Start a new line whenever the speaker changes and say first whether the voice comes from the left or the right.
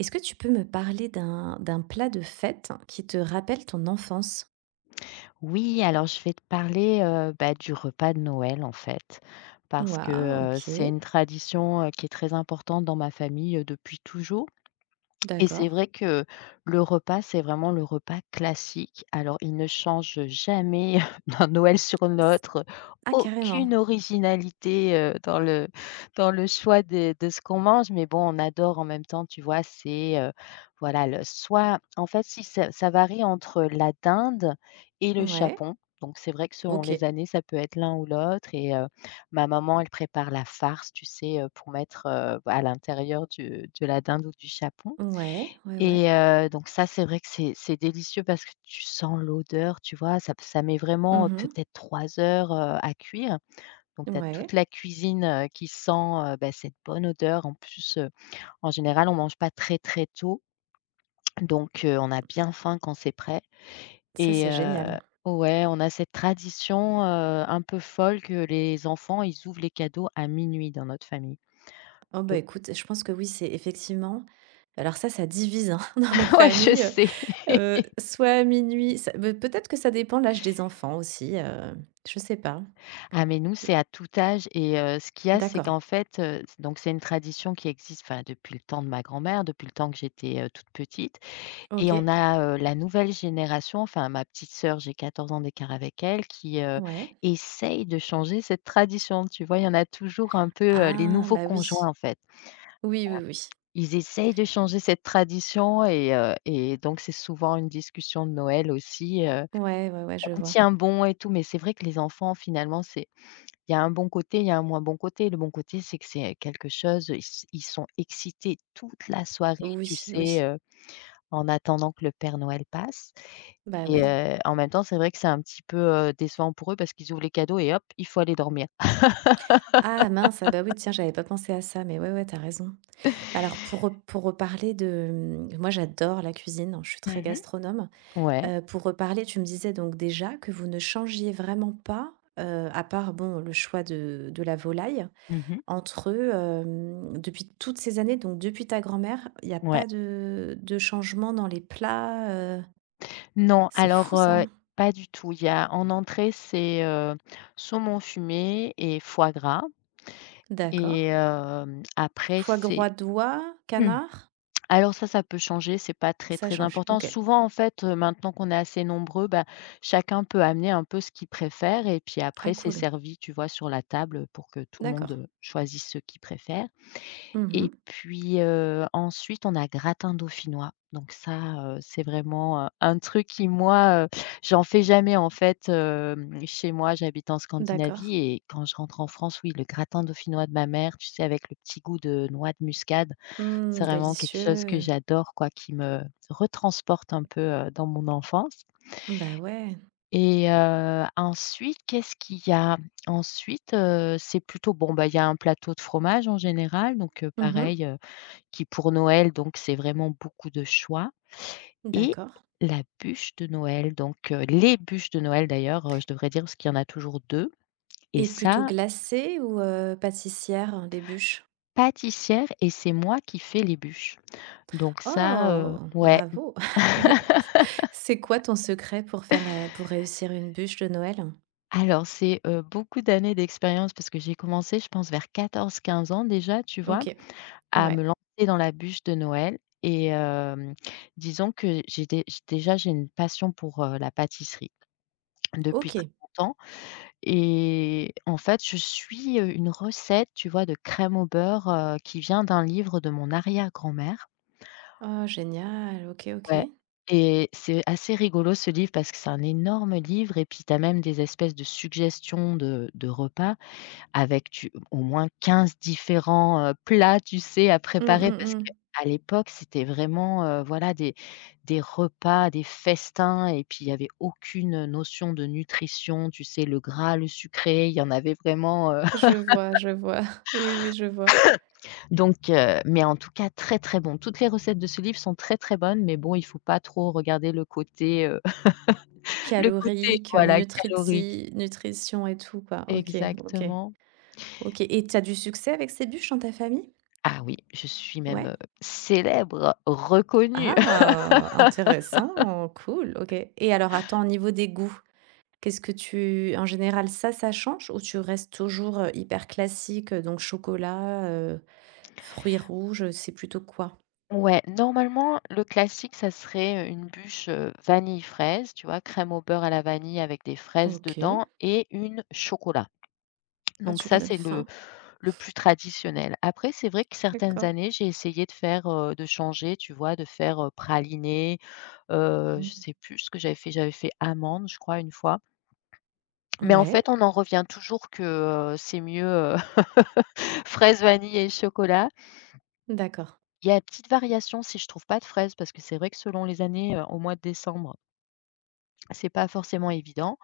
right: Est-ce que tu peux me parler d'un plat de fête qui te rappelle ton enfance?
left: Oui, alors je vais te parler, bah, du repas de Noël, en fait, parce que,
right: Waouh, OK,
left: c'est une tradition, qui est très importante dans ma famille, depuis toujours et c'est
right: d'accord.
left: vrai que le repas, c'est vraiment le repas classique. Alors, il ne change jamais d'un Noël sur
right: S
left: l'autre.
right: Ah carrément?
left: Aucune originalité, dans le choix de ce qu'on mange, mais bon, on adore en même temps, tu vois? C'est, voilà, le soit en fait, si ça varie entre la dinde et le
right: Ouais.
left: chapon. Donc c'est vrai que selon
right: OK.
left: les années, ça peut être l'un ou l'autre et ma maman, elle prépare la farce, tu sais, pour mettre, bah, à l'intérieur du de la dinde ou du chapon
right: Ouais, ouais, ouais.
left: et donc ça, c'est vrai que c'est délicieux parce que tu sens l'odeur, tu vois? Ça met vraiment,
right: Mhm.
left: peut-être 3 heures, à cuire. Donc tu as
right: Ouais,
left: toute la cuisine, qui sent, bah, cette bonne odeur. En plus, en général, on mange pas très, très tôt, donc on a bien faim quand c'est prêt
right: ça
left: et
right: c'est génial.
left: ouais, on a cette tradition, un peu folle que les enfants, ils ouvrent les cadeaux à minuit dans notre famille.
right: Oh bah
left: Do
right: écoute, je pense que oui, c'est effectivement, alors ça divise, hein, dans les
left: Ouais, je
right: familles,
left: sais.
right: soit à minuit, ça beh, peut-être que ça dépend l'âge des enfants aussi, je sais pas.
left: Ah mais nous,
right: Je-
left: c'est à tout âge et ce qu'il y a, c'est
right: D'accord,
left: qu'en fait, c donc c'est une tradition qui existe, enfin, depuis le temps de ma grand-mère, depuis le temps que j'étais, toute petite et on
right: OK,
left: a, la nouvelle génération, enfin ma petite sœur, j'ai 14 ans d'écart avec elle, qui,
right: ouais.
left: essaye de changer cette tradition, tu vois? Il y en a toujours un peu, les
right: Ah
left: nouveaux
right: bah oui.
left: conjoints, en fait.
right: Oui, oui, oui.
left: Ils essayent de changer cette tradition et donc c'est souvent une discussion de Noël aussi,
right: Ouais, ouais, ouais, je
left: on
right: vois.
left: tient bon et tout, mais c'est vrai que les enfants, finalement, c'est il y a un bon côté, il y a un moins bon côté. Le bon côté, c'est que c'est quelque chose ils sont excités toute la soirée, tu
right: Oui,
left: sais,
right: oui.
left: en attendant que le Père Noël passe
right: Bah
left: et
right: oui.
left: en même temps, c'est vrai que c'est un petit peu, décevant pour eux parce qu'ils ouvrent les cadeaux et hop, il faut aller dormir.
right: Ah mince, ah bah oui, tiens, j'avais pas pensé à ça, mais ouais, ouais, t'as raison. Bah alors pour, pour reparler de... Mmh, moi, j'adore la cuisine, hein, je suis très
left: Mmh.
right: gastronome.
left: Ouais.
right: Pour reparler, tu me disais donc déjà que vous ne changiez vraiment pas, à part, bon, le choix de la volaille,
left: Mmh.
right: entre, depuis toutes ces années, donc depuis ta grand-mère, il n'y a
left: Ouais.
right: pas de, de changement dans les plats.
left: Non,
right: C'est
left: alors,
right: fou ça.
left: pas du tout. Il y a en entrée, c'est, saumon fumé et foie gras
right: D'accord.
left: et après
right: Foie
left: c'est
right: gras d'oie, canard.
left: Alors ça peut changer, c'est pas très,
right: Ça
left: très
right: change,
left: important.
right: OK.
left: Souvent, en fait, maintenant qu'on est assez nombreux, bah, chacun peut amener un peu ce qu'il préfère et puis
right: Ah
left: après, c'est
right: cool,
left: servi, tu vois, sur la table, pour que tout le monde,
right: d'accord.
left: choisisse ce qu'il préfère et
right: Mmh.
left: puis, ensuite, on a gratin dauphinois. Donc ça, c'est vraiment, un truc qui moi, j'en fais jamais en fait, chez moi, j'habite en
right: D'accord.
left: Scandinavie et quand je rentre en France, oui, le gratin dauphinois de ma mère, tu sais, avec le petit goût de noix de muscade.
right: Mmh,
left: C'est vraiment quelque chose que
right: délicieux.
left: j'adore quoi, qui me retransporte un peu, dans mon enfance
right: Bah ouais.
left: et ensuite, qu'est-ce qu'il y a? Ensuite, c'est plutôt bon, bah, il y a un plateau de fromage en général, donc
right: Mmh.
left: pareil, qui pour Noël, donc c'est vraiment beaucoup de choix et
right: D'accord,
left: la bûche de Noël, donc les bûches de Noël d'ailleurs, je devrais dire, parce qu'il y en a toujours 2 et
right: et plutôt
left: ça,
right: glacée ou, pâtissière, les bûches?
left: pâtissière et c'est moi qui fais les bûches. Donc ça,
right: Oh!
left: ouais.
right: Bravo. C'est quoi ton secret pour faire, pour réussir une bûche de Noël?
left: Alors c'est, beaucoup d'années d'expérience parce que j'ai commencé, je pense, vers 14 15 ans déjà, tu vois?
right: OK,
left: À me
right: ouais.
left: lancer dans la bûche de Noël et disons que j'ai dé j déjà j'ai une passion pour, la pâtisserie depuis très
right: OK.
left: longtemps et en fait, je suis, une recette, tu vois, de crème au beurre, qui vient d'un livre de mon arrière-grand-mère.
right: Oh génial, OK,
left: Ouais
right: OK.
left: et c'est assez rigolo ce livre parce que c'est un énorme livre et puis tu as même des espèces de suggestions de repas avec tu au moins 15 différents, plats, tu sais, à
right: Mmh,
left: préparer
right: mmh
left: parce
right: mh.
left: qu'à l'époque, c'était vraiment, voilà des repas, des festins et puis il y avait aucune notion de nutrition, tu sais, le gras, le sucré, il y en avait vraiment,
right: Je vois, je vois. Oui, oui, je vois.
left: donc mais en tout cas très, très bon. Toutes les recettes de ce livre sont très, très bonnes, mais bon, il faut pas trop regarder le côté, le côté
right: Calorique,
left: voilà calorique.
right: nutrition et tout quoi. OK, OK,
left: Exactement.
right: OK, et t'as du succès avec ces bûches dans ta famille?
left: Ah oui, je suis même,
right: Ouais?
left: célèbre, reconnue.
right: Ah! Intéressant, cool, OK, et alors attends, au niveau des goûts, qu'est-ce que tu en général ça, ça change ou tu restes toujours, hyper classique, donc chocolat, fruits rouges, c'est plutôt quoi?
left: Ouais, normalement, le classique, ça serait, une bûche, vanille fraise, tu vois? Crème au beurre à la vanille avec des fraises
right: OK.
left: dedans et une chocolat.
right: Ah,
left: Donc
right: tu me
left: ça,
right: donnes
left: c'est le
right: faim.
left: plus traditionnel. Après, c'est vrai que certaines
right: D'accord.
left: années, j'ai essayé de faire, de changer, tu vois? De faire, praliné,
right: Mmh.
left: je sais plus ce que j'avais fait. J'avais fait amande, je crois, une fois. Mais en
right: Ouais,
left: fait, on en revient toujours que, c'est mieux, fraises, vanille et chocolat.
right: d'accord.
left: Il y a une petite variation si je trouve pas de fraises parce que c'est vrai que selon les années, au mois de décembre. C'est pas forcément évident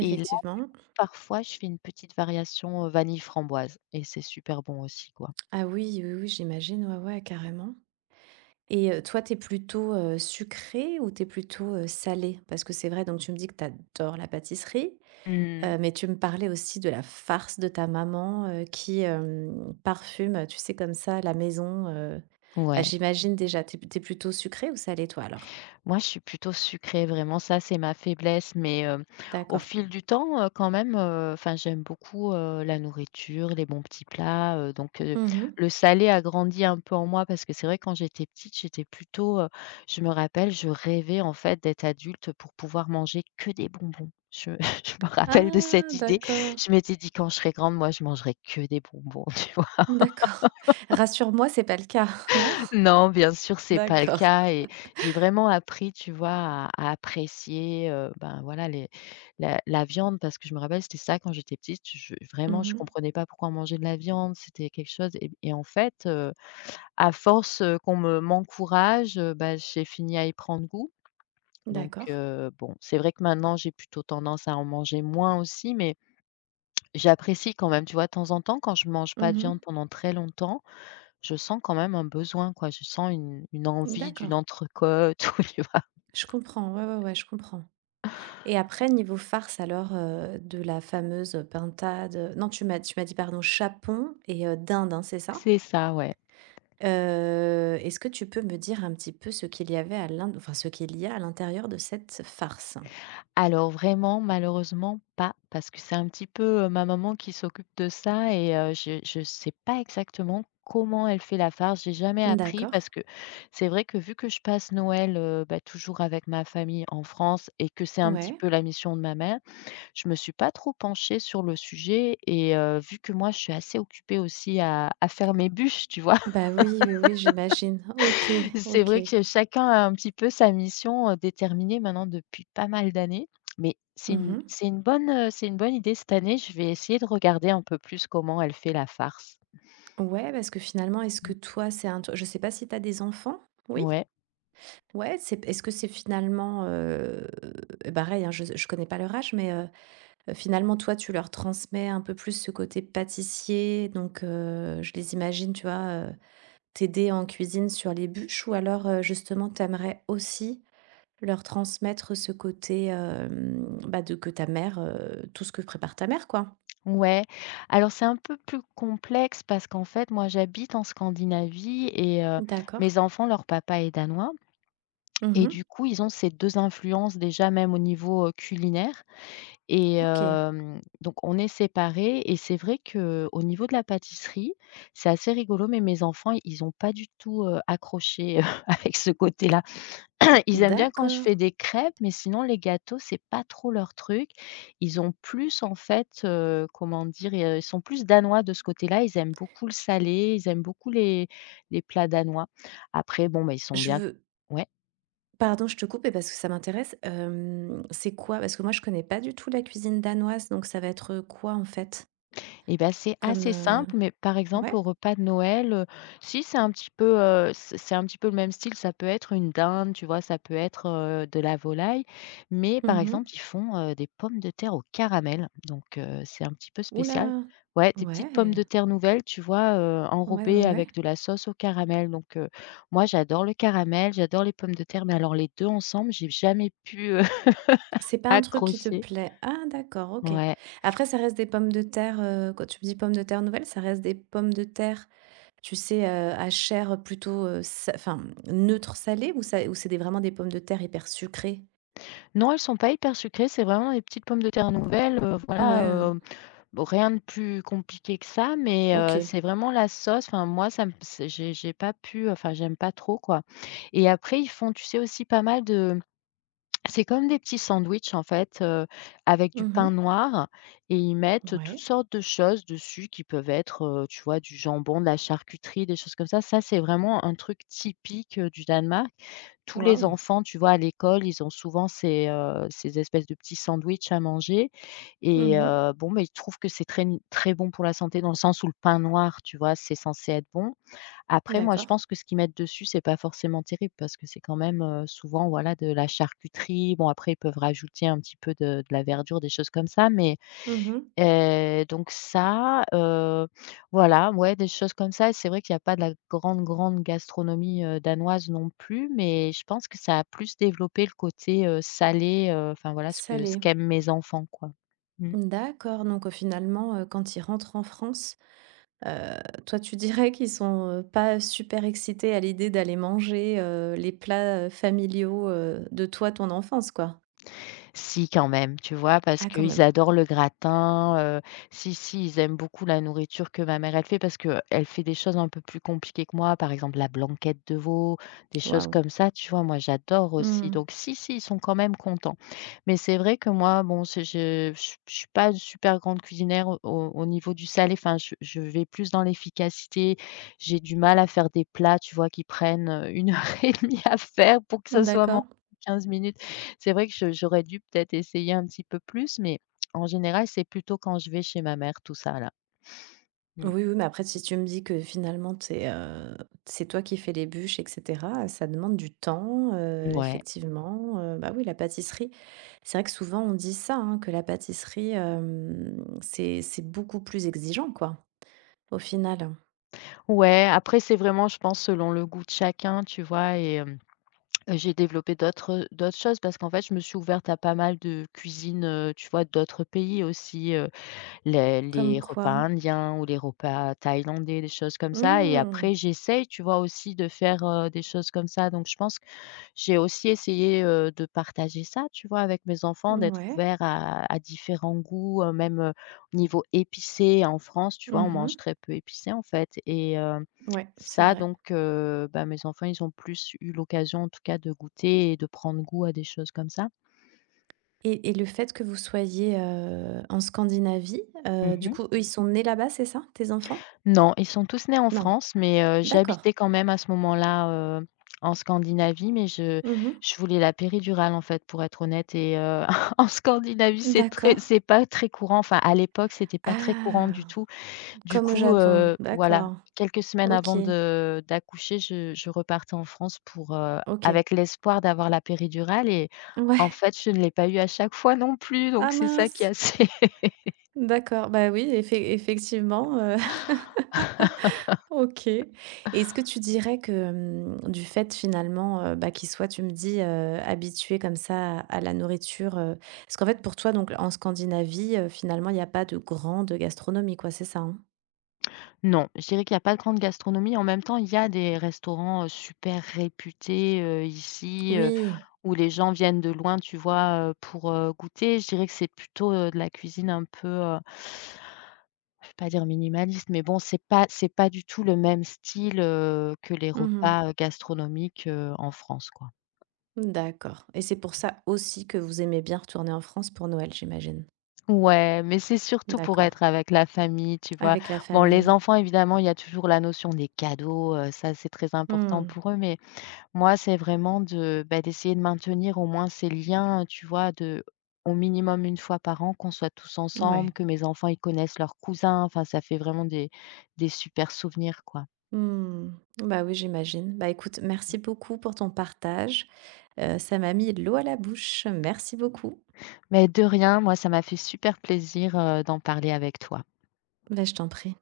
left: et là, parfois, je fais une petite variation, vanille framboise et c'est super bon aussi, quoi.
right: Ah oui, oui, oui, j'imagine, ouais, ouais, carrément. Et toi, t'es plutôt, sucrée ou t'es plutôt, salée? Parce que c'est vrai, donc tu me dis que t'adores la pâtisserie,
left: Mmh.
right: mais tu me parlais aussi de la farce de ta maman, qui, parfume, tu sais, comme ça, la maison, bah,
left: Ouais.
right: j'imagine déjà. T'es Es plutôt sucré ou salé, toi, alors?
left: Moi, je suis plutôt sucrée, vraiment, ça, c'est ma faiblesse, mais au
right: D'accord.
left: fil du temps, quand même, enfin, j'aime beaucoup, la nourriture, les bons petits plats, donc
right: Mmh.
left: le salé a grandi un peu en moi parce que c'est vrai, quand j'étais petite, j'étais plutôt, je me rappelle, je rêvais, en fait, d'être adulte pour pouvoir manger que des bonbons. Je je me rappelle de
right: Ah
left: cette idée.
right: d'accord,
left: Je m'étais dit: «Quand je serai grande, moi, je mangerai que des bonbons».
right: d'accord. Rassure-moi, c'est pas le cas, non?
left: Non, bien sûr, c'est pas le
right: D'accord.
left: cas et j'ai vraiment appris, tu vois, à apprécier, ben, voilà, les la la viande parce que je me rappelle, c'était ça quand j'étais petite, je vraiment, je
right: Mmh.
left: comprenais pas pourquoi on mangeait de la viande, c'était quelque chose et en fait, à force, qu'on me m'encourage, bah, j'ai fini à y prendre goût donc
right: D'accord.
left: bon, c'est vrai que maintenant, j'ai plutôt tendance à en manger moins aussi mais j'apprécie quand même, tu vois? De temps en temps, quand je mange pas de
right: Mmh.
left: viande pendant très longtemps, je sens quand même un besoin, quoi. Je sens une envie d'une
right: D'accord.
left: entrecôte ou tu vois?
right: Je comprends, ouais, ouais, ouais, je comprends. Et après niveau farce alors, de la fameuse pintade, non tu m'as dit pardon chapon et dinde, hein, c'est ça?
left: C'est ça, ouais.
right: Est-ce que tu peux me dire un petit peu ce qu'il y avait à l'int enfin ce qu'il y a à l'intérieur de cette farce?
left: Alors vraiment, malheureusement pas, parce que c'est un petit peu, ma maman qui s'occupe de ça et je ne sais pas exactement comment elle fait la farce. J'ai jamais appris
right: D'accord,
left: parce que c'est vrai que vu que je passe Noël, bah, toujours avec ma famille en France et que c'est un petit
right: ouais.
left: peu la mission de ma mère, je me suis pas trop penchée sur le sujet et vu que moi je suis assez occupée aussi à faire mes bûches, tu vois?
right: Bah, oui, oui, oui, j'imagine. OK,
left: C'est
right: OK.
left: vrai que chacun a un petit peu sa mission, déterminée maintenant depuis pas mal d'années. Mais c'est une
right: Mmh.
left: c'est une bonne, heu, c'est une bonne idée cette année, je vais essayer de regarder un peu plus comment elle fait la farce.
right: Ouais, parce que finalement est-ce que
left: Mmh.
right: toi c'est un tru je sais pas si t'as des enfants? Oui?
left: Ouais,
right: Ouais, c'est est-ce que c'est finalement, pareil, hein, je connais pas leur âge, mais heu, finalement, toi, tu leur transmets un peu plus ce côté pâtissier, donc je les imagine, tu vois, t'aider en cuisine sur les bûches ou alors, justement, tu aimerais aussi leur transmettre ce côté, bah, de que ta mère, tout ce que prépare ta mère, quoi?
left: ouais. Alors c'est un peu plus complexe parce qu'en fait, moi j'habite en Scandinavie et
right: D'accord.
left: mes enfants, leur papa est danois et
right: Mmh.
left: du coup, ils ont ces 2 influences déjà même au niveau, culinaire. Et
right: OK.
left: donc on est séparés et c'est vrai qu'au niveau de la pâtisserie, c'est assez rigolo, mais mes enfants, ils ont pas du tout, accroché, avec ce côté-là. Ils aiment bien quand je
right: D'accord.
left: fais des crêpes, mais sinon les gâteaux, c'est pas trop leur truc. Ils ont plus en fait, comment dire? Ils sont plus danois de ce côté-là. Ils aiment beaucoup le salé, ils aiment beaucoup les plats danois. Après bon, bah, ils sont
right: Je
left: bien
right: veux
left: ouais?
right: pardon, je te coupe, mais parce que ça m'intéresse, c'est quoi? Parce que moi, je connais pas du tout la cuisine danoise, donc ça va être, quoi, en fait?
left: Et ben c'est
right: Comme,
left: assez
right: heu,
left: simple, mais par exemple,
right: ouais?
left: au repas de Noël, si c'est un petit peu, c'est un petit peu le même style, ça peut être une dinde, tu vois? Ça peut être, de la volaille, mais par
right: Mmh.
left: exemple, ils font, des pommes de terre au caramel, donc c'est un petit peu spécial.
right: Oula,
left: Ouais, des petites pommes
right: ouais.
left: de terre nouvelles, tu vois?
right: Ouais, ouais,
left: Enrobées
right: ouais.
left: avec de la sauce au caramel, donc moi j'adore le caramel, j'adore les pommes de terre, mais alors les 2 ensemble, j'ai jamais pu,
right: C'est pas un truc qui te
left: accrocher.
right: plaît? Ah d'accord, OK.
left: Ouais.
right: Après ça reste des pommes de terre, quand tu me dis pommes de terre nouvelles, ça reste des pommes de terre, tu sais, à chair plutôt, sa enfin, neutre salée ou ça ou c'est des vraiment des pommes de terre hyper sucrées?
left: Non, elles sont pas hyper sucrées, c'est vraiment des petites pommes de terre nouvelles, voilà.
right: Ouais,
left: heu, bon, rien de plus compliqué que ça, mais
right: OK.
left: c'est vraiment la sauce. Enfin moi, ça me c'est j'ai pas pu, enfin j'aime pas trop, quoi. Et après ils font, tu sais, aussi pas mal de... c'est comme des petits sandwichs, en fait, avec du pain
right: Mhm.
left: noir, et ils mettent toutes
right: Ouais.
left: sortes de choses dessus qui peuvent être, tu vois, du jambon, de la charcuterie, des choses comme ça. Ça, c'est vraiment un truc typique, du Danemark. Tous les
right: Waouh!
left: enfants, tu vois, à l'école, ils ont souvent ces, ces espèces de petits sandwichs à manger. Et
right: Mhm.
left: bon, mais ils trouvent que c'est très très bon pour la santé, dans le sens où le pain noir, tu vois, c'est censé être bon. Après moi, je
right: D'accord.
left: pense que ce qu'ils mettent dessus, c'est pas forcément terrible, parce que c'est quand même, souvent, voilà, de la charcuterie. Bon, après, ils peuvent rajouter un petit peu de la verdure, des choses comme ça, mais...
right: Mhm, mh.
left: Donc ça, voilà, ouais, des choses comme ça. Et c'est vrai qu'il n'y a pas de la grande, grande gastronomie, danoise non plus, mais je pense que ça a plus développé le côté, salé, enfin voilà ce qu'aiment mes enfants, quoi. Mmh.
right: D'accord, donc finalement, quand ils rentrent en France, heu, toi, tu dirais qu'ils sont, pas super excités à l'idée d'aller manger, les plats, familiaux, de toi, ton enfance, quoi?
left: Si, quand même, tu vois? Parce
right: Ah quand
left: qu'ils
right: même.
left: adorent le gratin, si, si, ils aiment beaucoup la nourriture que ma mère, elle fait, parce qu'elle fait des choses un peu plus compliquées que moi, par exemple la blanquette de veau, des choses
right: Waouh.
left: comme ça, tu vois? Moi, j'adore aussi,
right: Mmh.
left: donc si, si, ils sont quand même contents. Mais c'est vrai que moi, bon, c'est... je suis pas une super grande cuisinière au au niveau du salé. Enfin, je vais plus dans l'efficacité. J'ai du mal à faire des plats, tu vois, qui prennent, 1 heure et demie à faire pour que ça soit mangé
right: D'accord.
left: en 15 minutes. C'est vrai que je j'aurais dû peut-être essayer un petit peu plus, mais en général, c'est plutôt quand je vais chez ma mère, tout ça là. Mmh.
right: Oui, oui, mais après si tu me dis que finalement tu es, c'est toi qui fais les bûches et cetera, ça demande du temps,
left: Ouais.
right: effectivement, bah, oui, la pâtisserie. C'est vrai que souvent on dit ça, hein, que la pâtisserie, c'est beaucoup plus exigeant, quoi, au final.
left: Ouais, après c'est vraiment, je pense, selon le goût de chacun, tu vois? Et hem, j'ai développé d'autres choses, parce qu'en fait, je me suis ouverte à pas mal de cuisines, tu vois? D'autres pays aussi,
right: Comme
left: les repas
right: quoi.
left: indiens ou les repas thaïlandais, des choses comme ça, et
right: Mmh.
left: après j'essaye, tu vois? Aussi de faire, des choses comme ça, donc je pense... J'ai aussi essayé, de partager ça, tu vois, avec mes enfants, d'être
right: Ouais.
left: ouvert à différents goûts, même, au niveau épicé. En France, tu vois, on
right: Mmh.
left: mange très peu épicé, en fait, et
right: Ouais, c'est
left: ça.
right: vrai,
left: Donc bah, mes enfants, ils ont plus eu l'occasion, en tout cas, de goûter et de prendre goût à des choses comme ça.
right: et le fait que vous soyez, en Scandinavie, du
left: Mmh.
right: coup, eux, ils sont nés là-bas, c'est ça, tes enfants?
left: Non, ils sont tous nés en
right: Non?
left: France, mais
right: D'accord.
left: j'habitais quand même à ce moment-là, en Scandinavie. Mais
right: Mmh.
left: je voulais la péridurale, en fait, pour être honnête, et en Scandinavie, c'est très...
right: D'accord.
left: c'est pas très courant. Enfin, à l'époque, c'était pas très courant du
right: Ah!
left: tout. Du
right: Comme au
left: coup,
right: Japon.
left: voilà,
right: D'accord.
left: quelques semaines avant
right: OK,
left: de d'accoucher, je repartais en France pour,
right: OK.
left: avec l'espoir d'avoir la péridurale, et en
right: Ouais.
left: fait, je ne l'ai pas eu à chaque fois non plus, donc
right: Ah
left: c'est ça qui est
right: mince!
left: assez...
right: D'accord. Bah oui, effec effectivement, OK. Et est-ce que tu dirais que, mmh, du fait finalement, bah, qu'il soit, tu me dis, habitué comme ça à la nourriture, heu, parce qu'en fait pour toi donc en Scandinavie, finalement il n'y a pas de grande gastronomie quoi, c'est ça, hein?
left: Non, je dirais qu'il y a pas de grande gastronomie. En même temps, il y a des restaurants, super réputés, ici,
right: Oui.
left: où les gens viennent de loin, tu vois, pour, goûter. Je dirais que c'est plutôt, de la cuisine un peu, je vais pas dire minimaliste, mais bon, c'est pas du tout le même style, que les
right: Mmh.
left: repas, gastronomiques, en France, quoi.
right: D'accord, et c'est pour ça aussi que vous aimez bien retourner en France pour Noël, j'imagine?
left: Ouais, mais c'est surtout pour
right: D'accord.
left: être avec la famille, tu vois?
right: Avec la
left: Bon, les
right: famille.
left: enfants, évidemment, il y a toujours la notion des cadeaux, ça, c'est très important
right: Mmh.
left: pour eux, mais... Moi, c'est vraiment de, bah, d'essayer de maintenir au moins ces liens, tu vois, de au minimum 1 fois par an, qu'on soit tous ensemble,
right: Ouais.
left: que mes enfants, ils connaissent leurs cousins. Enfin, ça fait vraiment des super souvenirs, quoi.
right: Mmh. Bah, oui, j'imagine. Bah, écoute, merci beaucoup pour ton partage, ça m'a mis l'eau à la bouche. Merci beaucoup.
left: Mais de rien, moi, ça m'a fait super plaisir, d'en parler avec toi.
right: Bah, je t'en prie.